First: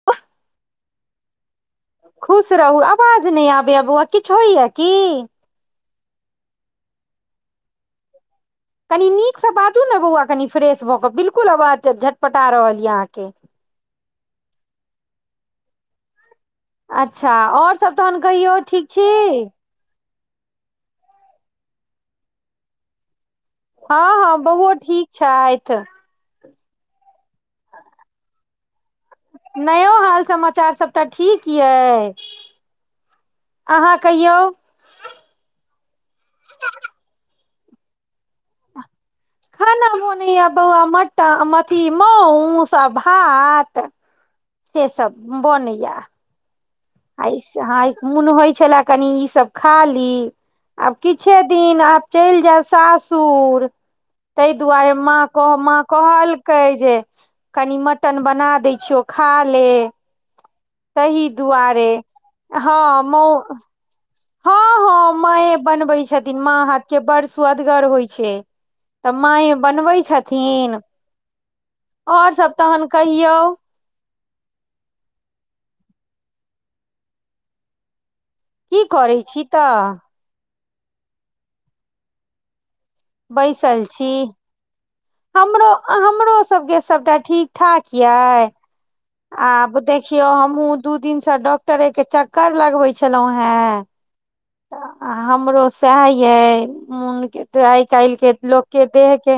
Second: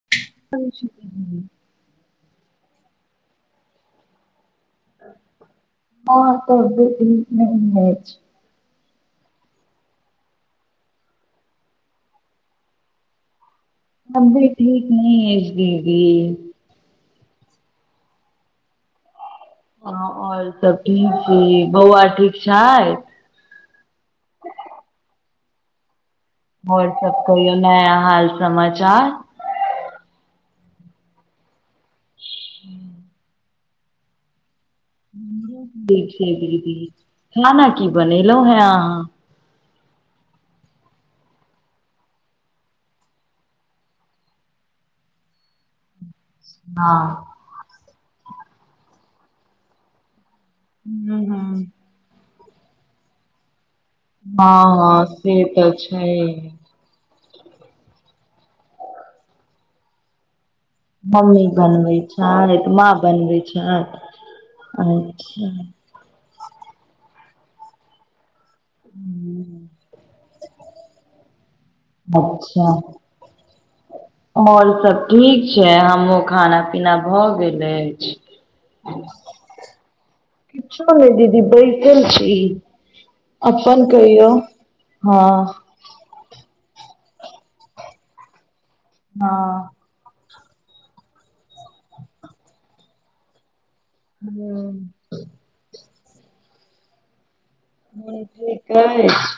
[inaudible] खुश रहू आवाज नहि आबैया बौआ किछु होइया कि हँ तऽ बे नहि [inaudible] कनी नीकसँ बाजू ने बौआ कनि फ्रेश भऽ कऽ बिलकुल आवाज झटपटा रहल यए अहाँके तबियत ठीक ने अछि दीदी अच्छा और सब तहन कहियौ ठीक छी और सब ठीक छी बौआ ठीक छै हँ हँ बौओ ठीक छैथ आओर सब कहियो नया हाल समाचार नयो हाल समाचार सभटा ठीक यए अहाँ कहियौ खाना की बनेलहुँ हे अहाँ खाना बनैया बौआ मटन अथि मास आ भात से सब बनैया हँ आई मन होइ छले कनी ई सब खा ली आब हूं किछे हूं। दिन आब चेल जायब सासुर ताहि हँ दुआरे हँ माँ से कहलके तऽ माँ छै। कहलकै जे कनि मटन बना दै छियो खा ले तहि दुआरे गोइ छारैत माँ हँ मौ बनबै छथि हँ हँ अच्छा माँए [unintelligible] बनबै छथिन माँ हाथ के बड़ सुअदगर होइ छै तऽ माय हम्म, बनबै छथिन आओर सब अच्छा तहन कहियौ आओर सब ठीक छै हमहुँ खाना पीना भए गेल अछि की करै छी तऽ किछो नहि दीदी बैसल छी बैसल अपन छी कहियौ हमरो हमरो सबके सबटा ठीक ठाक ये हँ आब देख देखियौ हमहु दू दिन से डॉक्टरे के चक्कर लगबे छलौ हें हू [inaudible] आ हमरो सएह ये मोनके आइकइल मोन के ठीक लोक अछि देह है के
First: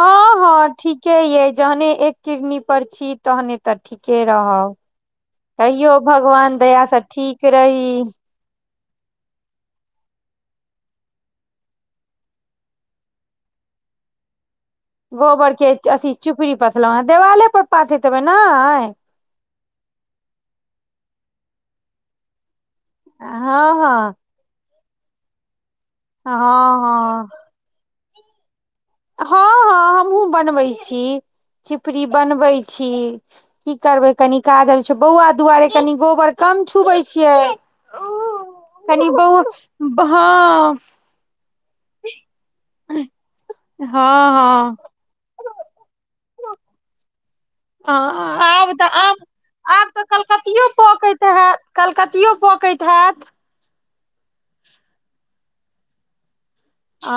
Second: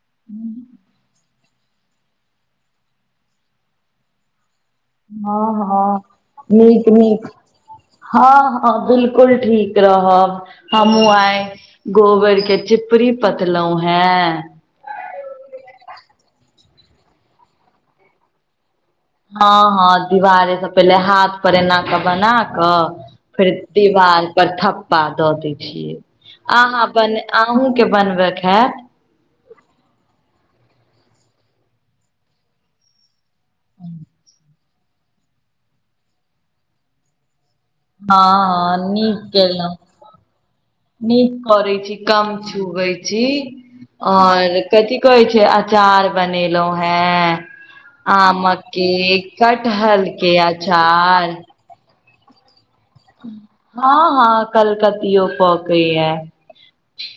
हँ हँ ठीक ठीके ये जहने एक किरनी पर छी तहने तऽ ठीके रहब हँ हँ कहियो भगवान दया नीक से नीक ठीक रही हँ हँ बिलकुल ठीक रहब हमहुँ आय गोबर के चिपरी पतलो हैं गोबर के अथी चुपड़ी पथलहु ह देवाले पर पाथेतेबे ने हँ हँ दीवारे से पहिले हाथ पर ऐना कऽ बना बनाकेय फेर हँ हँ दीवार पर थप्पा दऽ दै छियै हँ अहाँ हँ अपन अहूँके बनबैके हइ हँ हँ हमहुँ बनबै छी चिपरी बनबै छी की करबै कनि काज आबै छै बौआ दुआरे कनि गोबर कम छुबै छियै हँ हँ क नीक केलहुँ बहु हा [unintelligible] नीक करै छी कम छुबै छी हँ ओर हँ कथि कहै छै अचार बनेलहु हें आब तऽ आमके आब आब तऽ कटहलके कलकतियो पकैत अचार हैत कलकतियो पकैत हैत हँ हँ कलकतियो पहुकेत हैत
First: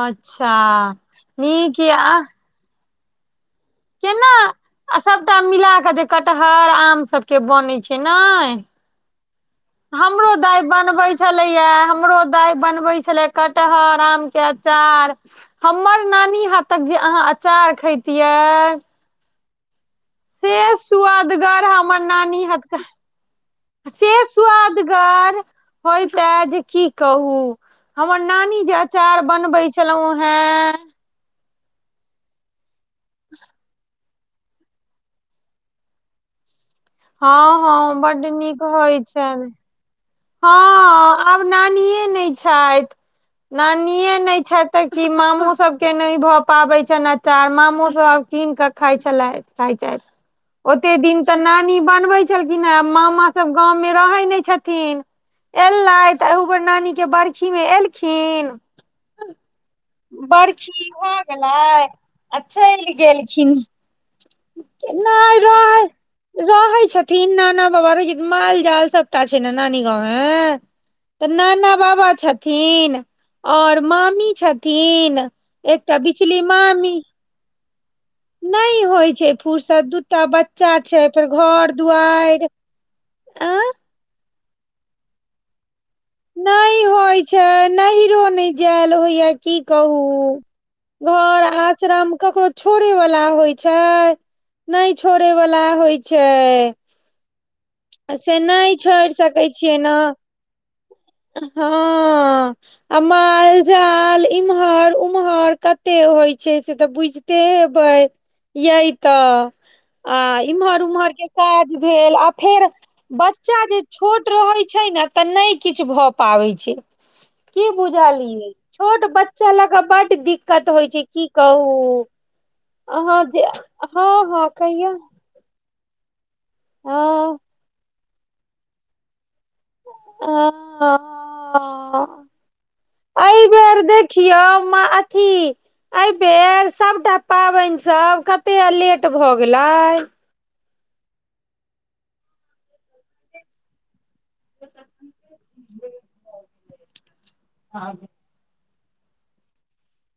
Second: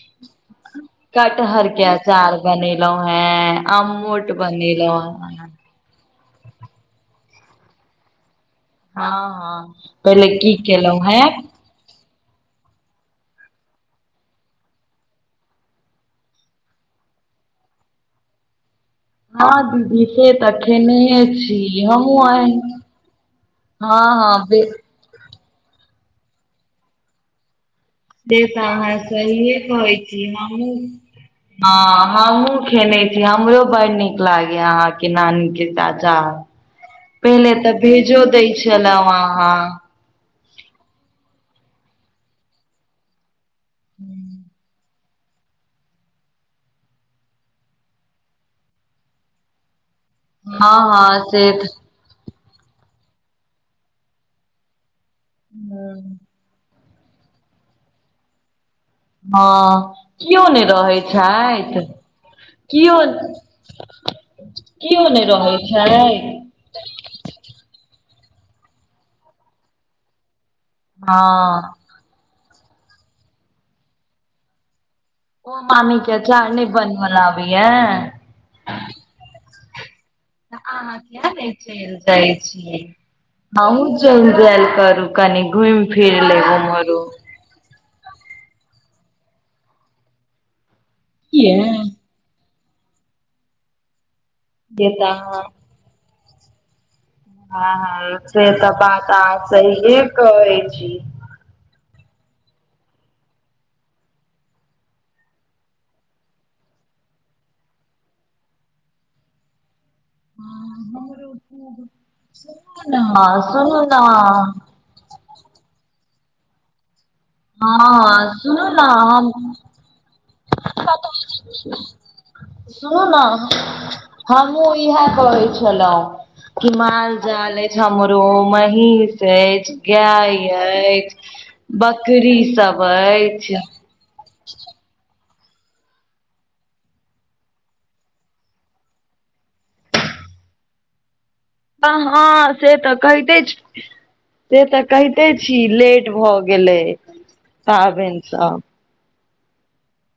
अच्छा कटहर नीक के या अचार बनेलहुं हैं अमूट आ बनेलहुँं हैं सभटा मिला क दे कटहर आम सब के बनै छै ने हँ हँ पहिले हमरो की दाय केलहुं बनबै हें छलैया हमरो दाइ बनबे छले कटहर आम के अचार हमर नानी हाथतक जे अहाँ अचार खेैतिये हँ दिदी तेने छी सुआदगर [unintelligible] हमर हमँ नानी आ हाथक हँ हँ होयताे जे की कहू हमर से तऽ नानी जे अहाँ अचार सहिए बनबै कहै छलहुँ छी हेँ हमहुँ हँ हमहूँ खेने छी हमरो बड़ नीक लागैए अहाँके नानीके अचार हँ पहिले तऽ हँ भेजो बड्ड दै नीक होइ छलहुँ छल अहाँके हँ आब नानिए नहि छैथ नानिए नहि छैथ तऽ की मामो सब के नहि भऽ पाबै छ अचार मामो सब आ कीन के खाय छलै चार हँ ओते दिन हँ तऽ से नानी बनबै छलखिन मामा सब गाँवमें रहै नहि छथिन एलैत अहुबेर नानी के बरखी मे एलखिन हँ कियो नै बर्खी रहै भ गलै छथि आ चैल कियो गेलखिन नहि रहै रहै छैथ तीन नाना बाबा रहै छै माल जाल सबटा छै ने नानी गाँंवमे तऽ हँ नाना बाबा छथिन और मामी छथिन ओ एकटा मामीे बिचली अचार नहि मामी बनवला अबैय नहि होइ छै फूरसत दू एकटा बच्चा छै फेर किया नहि घर चलि दुआरि आए चेल जा ले करु कनि घुम फिर लेम्हरु नैहरो नहि जायल होइया की कहू घर किया आश्रम ककरो छोड़ेवला होइ छै से नहि तऽ छोड़ेवला अहाँ होइ छै हँ हँ से तऽ नहि बात छोड़ि अहाँ सकै छियै ने सहिए कहै छी हँ आ माल जाल इम्हर उम्हर कते होइ छै से तऽ बुझते त भइ यय तऽ आ इम्हर उम्हर के काज भेल फेर सुनू ने बच्चा जे सुनू ने छोट रहै छै ने तऽ नहि किछ भऽ पाबै छै की हँ बुझलियै सुनू ने छोट हम बच्चा ला बड दिक्कत होइ छै की कहू सुनू ने अहाँ जे हँ हँ हमहुँ कहियौ इहा कहै छी चलौ हिमाल हँ जाल अछि हमरो महींष अछि गाय अछि हँ बकरी सब अछि खियोम अथी एहिबेर सभटा पाबैनसभ कतेक लेट भऽ गेलै आहाँ से तऽ कहते छी से तऽ कहिते छी लेट भऽ गेल गेलै हँ पाबैन स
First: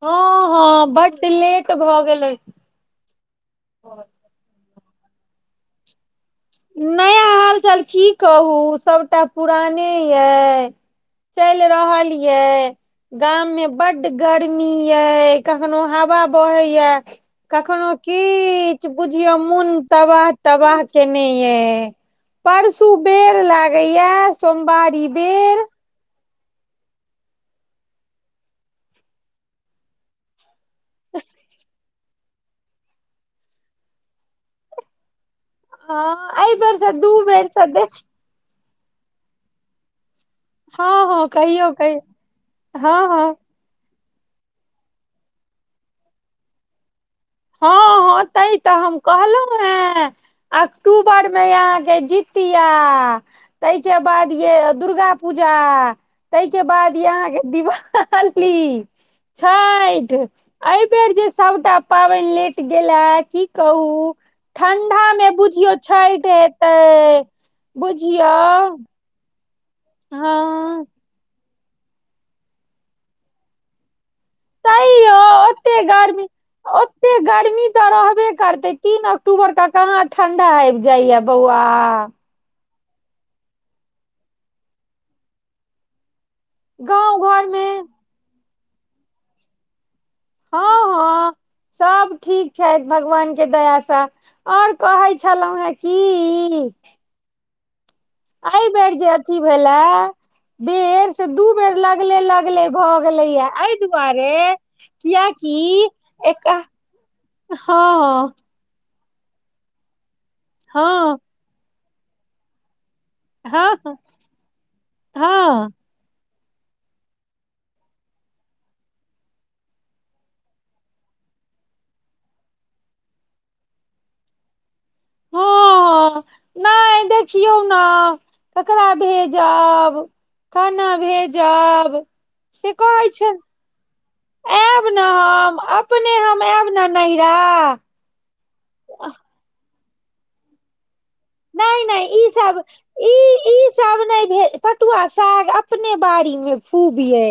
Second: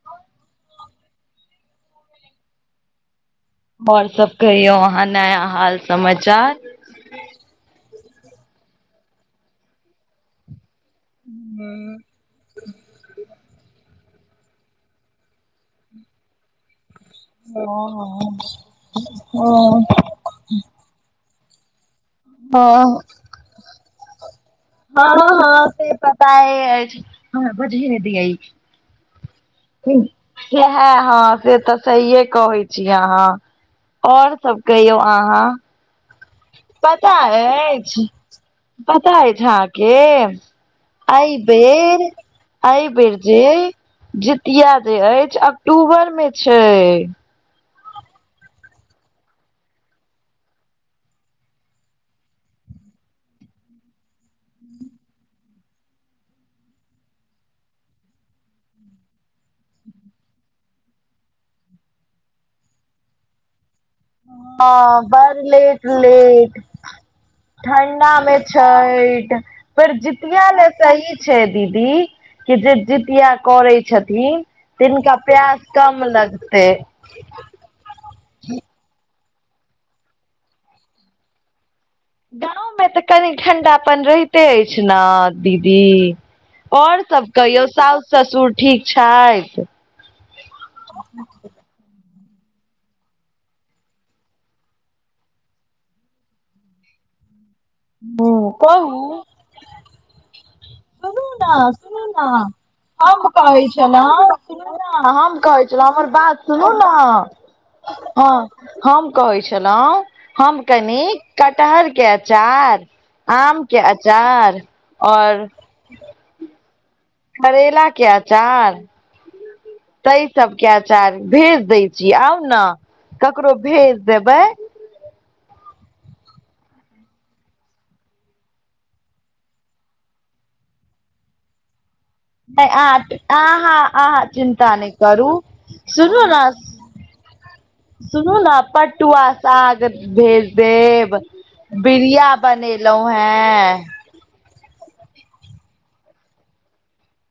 हँ हँ बड लेट भऽ गेलै ओर सब कहियौ अहाँ नया हाल समाचार नया हालचाल की कहू सभटा पुराने यइ चैल रहल यै गाममे बड गर्मी यई कखनो हवा बहै या कखनो हँ किछ बुझिय मुन हँ तबा तबाह केने ये परसू बेर लागै या हँ हँ से पता एअछि बजे नहि दैयाई है हँ सेत सहिए कहै छी अहाँ और सब कहियौ अहाँ हँ आ अइ बेरस दू पता बेर स अछि पता एछ हाके हँ हँ कहियौ अइबेर कहियौ हँ अइबेर हँ जे जितिया जे अछि अक्टूबर मे छै हँ हँ तैत तऽ हम कहलहुँं हें अक्टूबरमे यआहाँके जीतिया तैके बाद ये दुर्गा पूजा तहिके बाद य आहाँके दिवाल ली छईठ एहिबेर जे सबटा पाबैन लेट गेला की कहू ठण्डा हँ मे बड़ बुझियौ छैठ हेतैऽ ठण्डा मे छैठ फेर जितिया ले हँ तईछै दीदी कि जे जितिया करै छथिन तैयो तनिका प्यास कम लगतै एते गर्मी तऽ रहबे करतै तीन अक्टूबर क कहाँ ठंडा आबि जाइया बौआ गाँवमे तऽ कनी ठण्डापन रहिते अछि न दीदी और गाँव सब घरमे कहियौ सौस ससुर ठीक छैथ सभ ठीक छैथ भगवानके दयासँ ओर कहै छलहुँ हेँ कि हूँ आइ बैर कहू जे अथि भेला बेर सुनू से दू ने बेर सुनू लगले ने लगले भऽ गेलैया एहि दुआरे सुनु न हम कियाकि कहै छलहुँ हमर बात सुनू न हँ हँ हम कहै छलहुँ हम कनि हँ कटहर के अचार आम हँ के अचार और हँ करेला के अचार ताय सबके आचार भेज दै छी आउ न ककरो भेज देबै हं ह नई देखियौ न ककरा भेजब कना भेजब नहि से कहै अहाँ छै अहाँ अहाँ चिन्ता आयब नहि न करू हम अपने सुनू ने हम आयब अपना नहिअर सुनू न पटुआ साग भेज देब नहि नहि ई बिड़िया सब बनेलहुं ई ई हें सब नहि भे पटुआ साग अपने बाड़ी में खुब यै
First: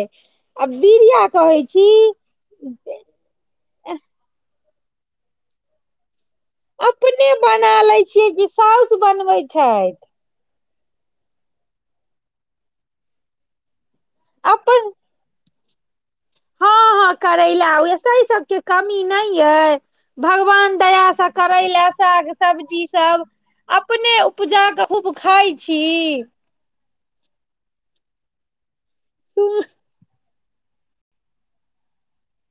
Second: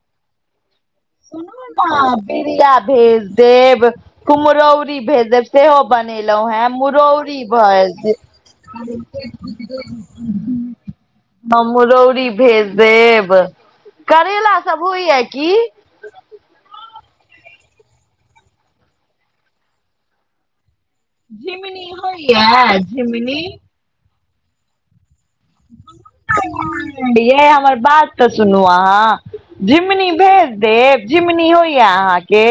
आ बिरिया सुनु न बिरिया भेज देब कुम्हरौरी भेज देब सेहो बनेलहुं हैँ अपने मुरौरी बना भए लै छियै कि साउस बनबै छथि [unintelligible] ह मुरौरी भेज देब करैेला सब अपन होइया की हं हं करैला होइया से सब के कमी नहि अइ भगवान दया स स करैला झिमनी साग होइया सब्जी सब झिमनी अपने उपजा क खूब खाय छी यै हमर बात तऽ सुनू अहाँ झिमुनी भेज डेब झिमुनी होइया अहाँके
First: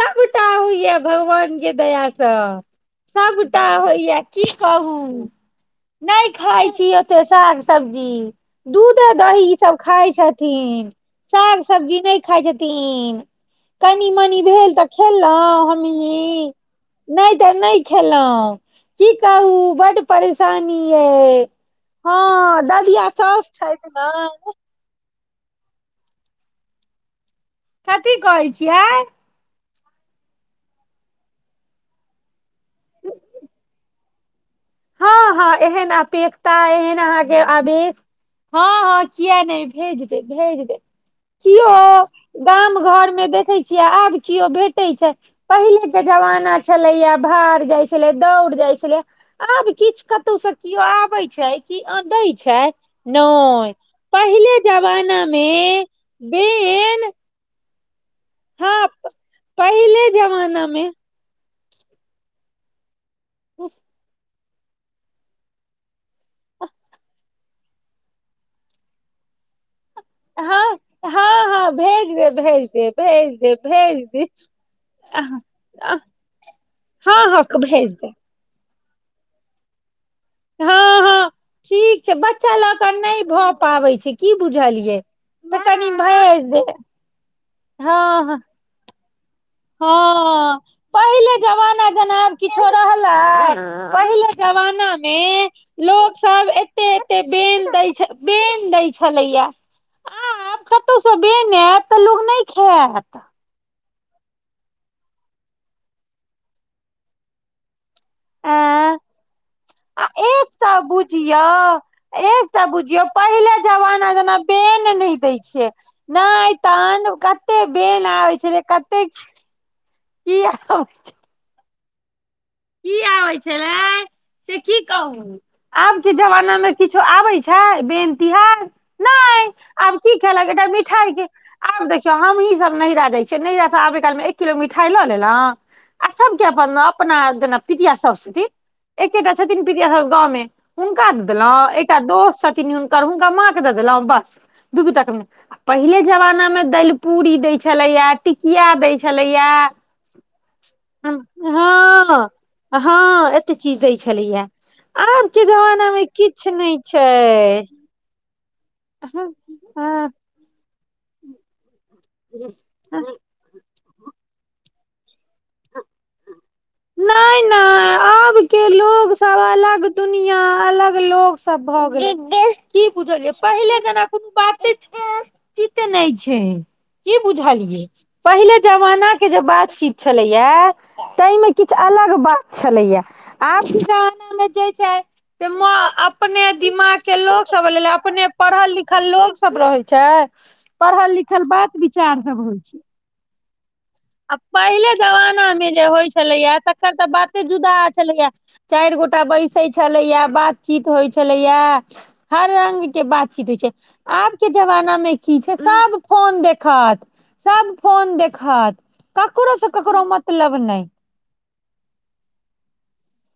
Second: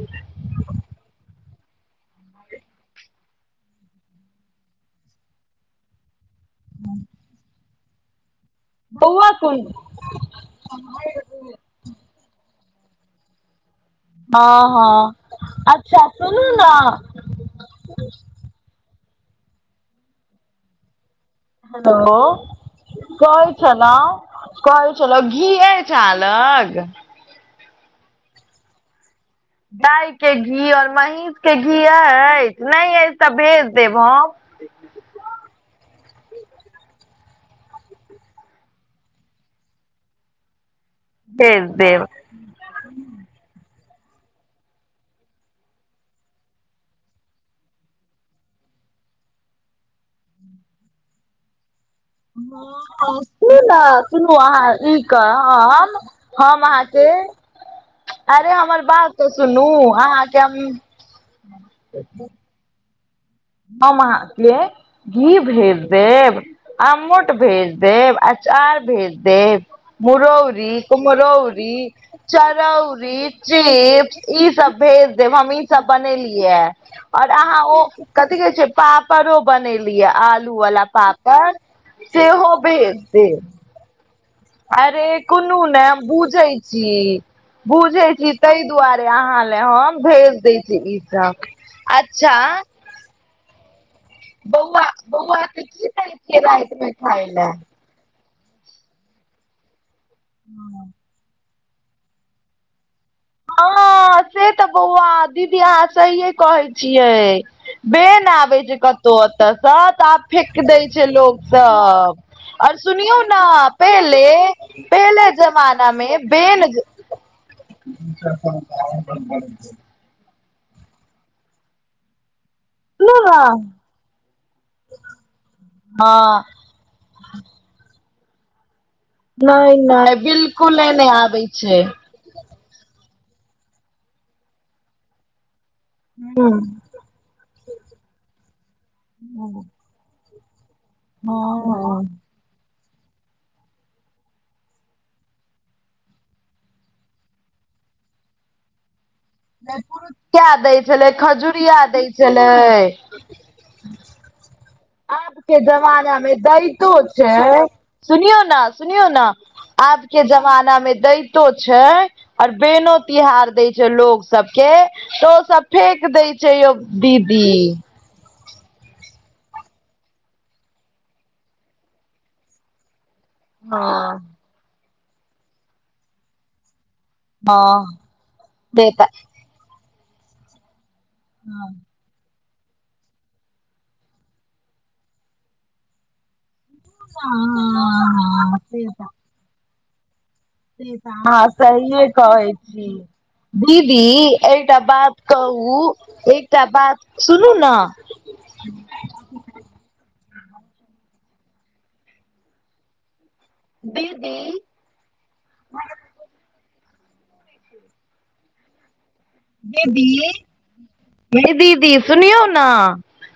सबटा होइया भगवान के दया सँ सबटा होइया की कहू नहि खाय छी ओते साग सब्जी दूधे बौआ दही ई कोन सब खाय छथिन साग सब्जी नहि खाय छथिन कनि मनि हँ भेल तऽ हँ खेलहुँ अच्छा सुनू हमहीं ने नहि तऽ नहि खेलहुं की कहू बड्ड परेशानी यै हेलो हँ ददिया साउस कहै छथि न छलहुँ कहै छलहुं घी अछि अहां लग कथी कहै छियै गाय के घी और महींष के घी अछि नहि अछि त भेज देब हम हँ हँ एहन अपेक्षता एहन अहाँके आवेश हँ हँ किया नहि भेज देब भेज देब भेज देब गाम घर मे देखैत छियै आब केओ भेटैय छै पहिलेके जमाना छलैया भार जाइ छलै दौड़ जाइ छलै आब किछ कतौ से किओ आबै छैय ह सुनू न सुनू पहिले अहाँ ई क जमाना मे हम हम आहाके बेन अरे हमर हँ बात तऽ सुनू पहिले अहाँके हम जमाना मे हम आहां के घी भेज देब आमोट भेज देब अचार भेज देब मुरौरी हँ हँ हँ कुम्हरौरी भेज दे भेज दे चरौरी भेज दे भेज चीप्स दे ई सब भेज देब हँ हम ई सब बनेलियै और हँ अहाँ ओ भेज देब कथी कहय छैय पापड़ो बनेलियै आलू वाला हँ हँ पापड़ ठीक छै बच्चा सेहो लऽ कऽ भेज नहि देब भऽ पाबै छी अरे कोनु नैय भेज बुजै दे छी हँ बुजै छी हँ तै दुआरे अहाँ ले हम भेज हँ दैय छी ई सब अच्छा कहला पहिले पहले बौआ जमाना बौआ मे के की लोक सभ देलकै सब राति एते मे एते खाय लए बेन दैय छै बेन दैय छलैया आ आब कतौसँ बेन बेन एत तऽ लोग नहि खायत हँ से तऽ बौआ दीदी अहाँ सहिये कहै छियै बेन आबै आँ कतौ एतऽ सब आ त आब फेक एकटा दैय छैय लोक बुझियौ सब एकटा और बुझियौ सुनियौ न पहिले जमाना पेहले जेना बेन नहि पेहले दै छियै जमाना मे नहि बेन तहन कते बेन [inaudible] कीया [inaudible] किया सुनू होय ने छलय से की कहू आब के हँ जमानामे किछो आबै छै बेन तिहार नहि आब नहि की खेलत एकटा बिलकुले नहि मिठाई के आबै छै आब देख हमहीं सब नैहरा जाइ छियै नैहरा तऽ आबे कालमे एक किलो मिठाइ लऽ लेलौ आ सब के अपन अपना जेना पितिया साउस एकेटा छथिन पितिया साउस गाँवमे हुनका दऽ देलहु हँ एकटा दोस्त छथिन हुनकर हुनका माँ के दऽ देलहु बस दू बी टका मे पहिले जमाना मे दलि पूड़ी दैय छलैया टिकिया दैय छल छलैया पड़ुकिया दै छलै खजुरिया दैय हँ छलै हँ एते चीज दैय छलैया आब के आबके जमाना मे किछ नहि दैतो छैय छै सुनियौ न सुनियौ न आब के जमाना मे दैतो दैतो छैय और बेनो तिहार दैय लोग सब के तऽ ओ सब फेेक दैय छैय यौ नहि दीदी नहि आब के लोग सब अलग दुनिया अलग लोग सब भए गेले की बुझलिए पहिले हँ जेना कोनो बाते जीते नहि छैय की बुझलियै हँ पहिले से जमाना तऽ के जे बातचीत छलैया त किछ अलग बात छलैया आ आब के जमाना मे जे छैय से अपने दिमाग के लोग सब लेले अपने हँ पढ़ल से लिखल तऽ लोग सब रहे छैय पढ़ल लिखल अहाँ बात सहिए विचार सब कहै होय छैय छी दीदी आ एकटा पहिले बात जमानामे कहू जे होइ छलैए एकटा तकर बात तऽ बाते सुनू जुदा ने आ छलैए चारि गोटा बैसे छलेया बातचीत होइ छलेया हर रंग के बात [inaudible] दीदी आबके जमानामे की छै सब फोन देखत सब फोन देखत ककरो स ककरो मतलब नहि ये दीदी सुनियौ न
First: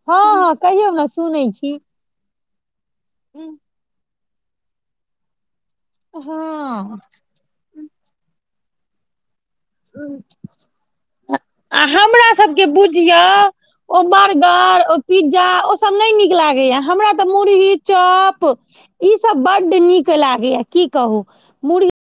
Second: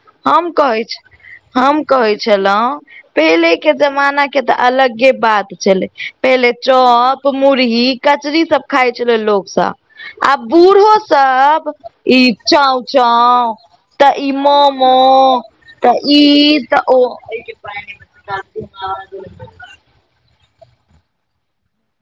हँ हम हँ कहै कहियौ छि ने सुनै छी हम कहै छलहु पहिले के जमाना के तऽ अलगे बात छलै पहिले हँ चौप मुुरही कचरी सब खाय छलै लोक सब आ बूढ़ो सब आ ई हमरा सबके चाउ बुझियो चाउ ओ तऽ ई बर्गर मोमो ओ पिज्जा ओसभ तऽ नहि ई नीक लागै य ओ हमरा तऽ मुरही चॉप ई सब बड नीक लागे या की कहू मुड़हि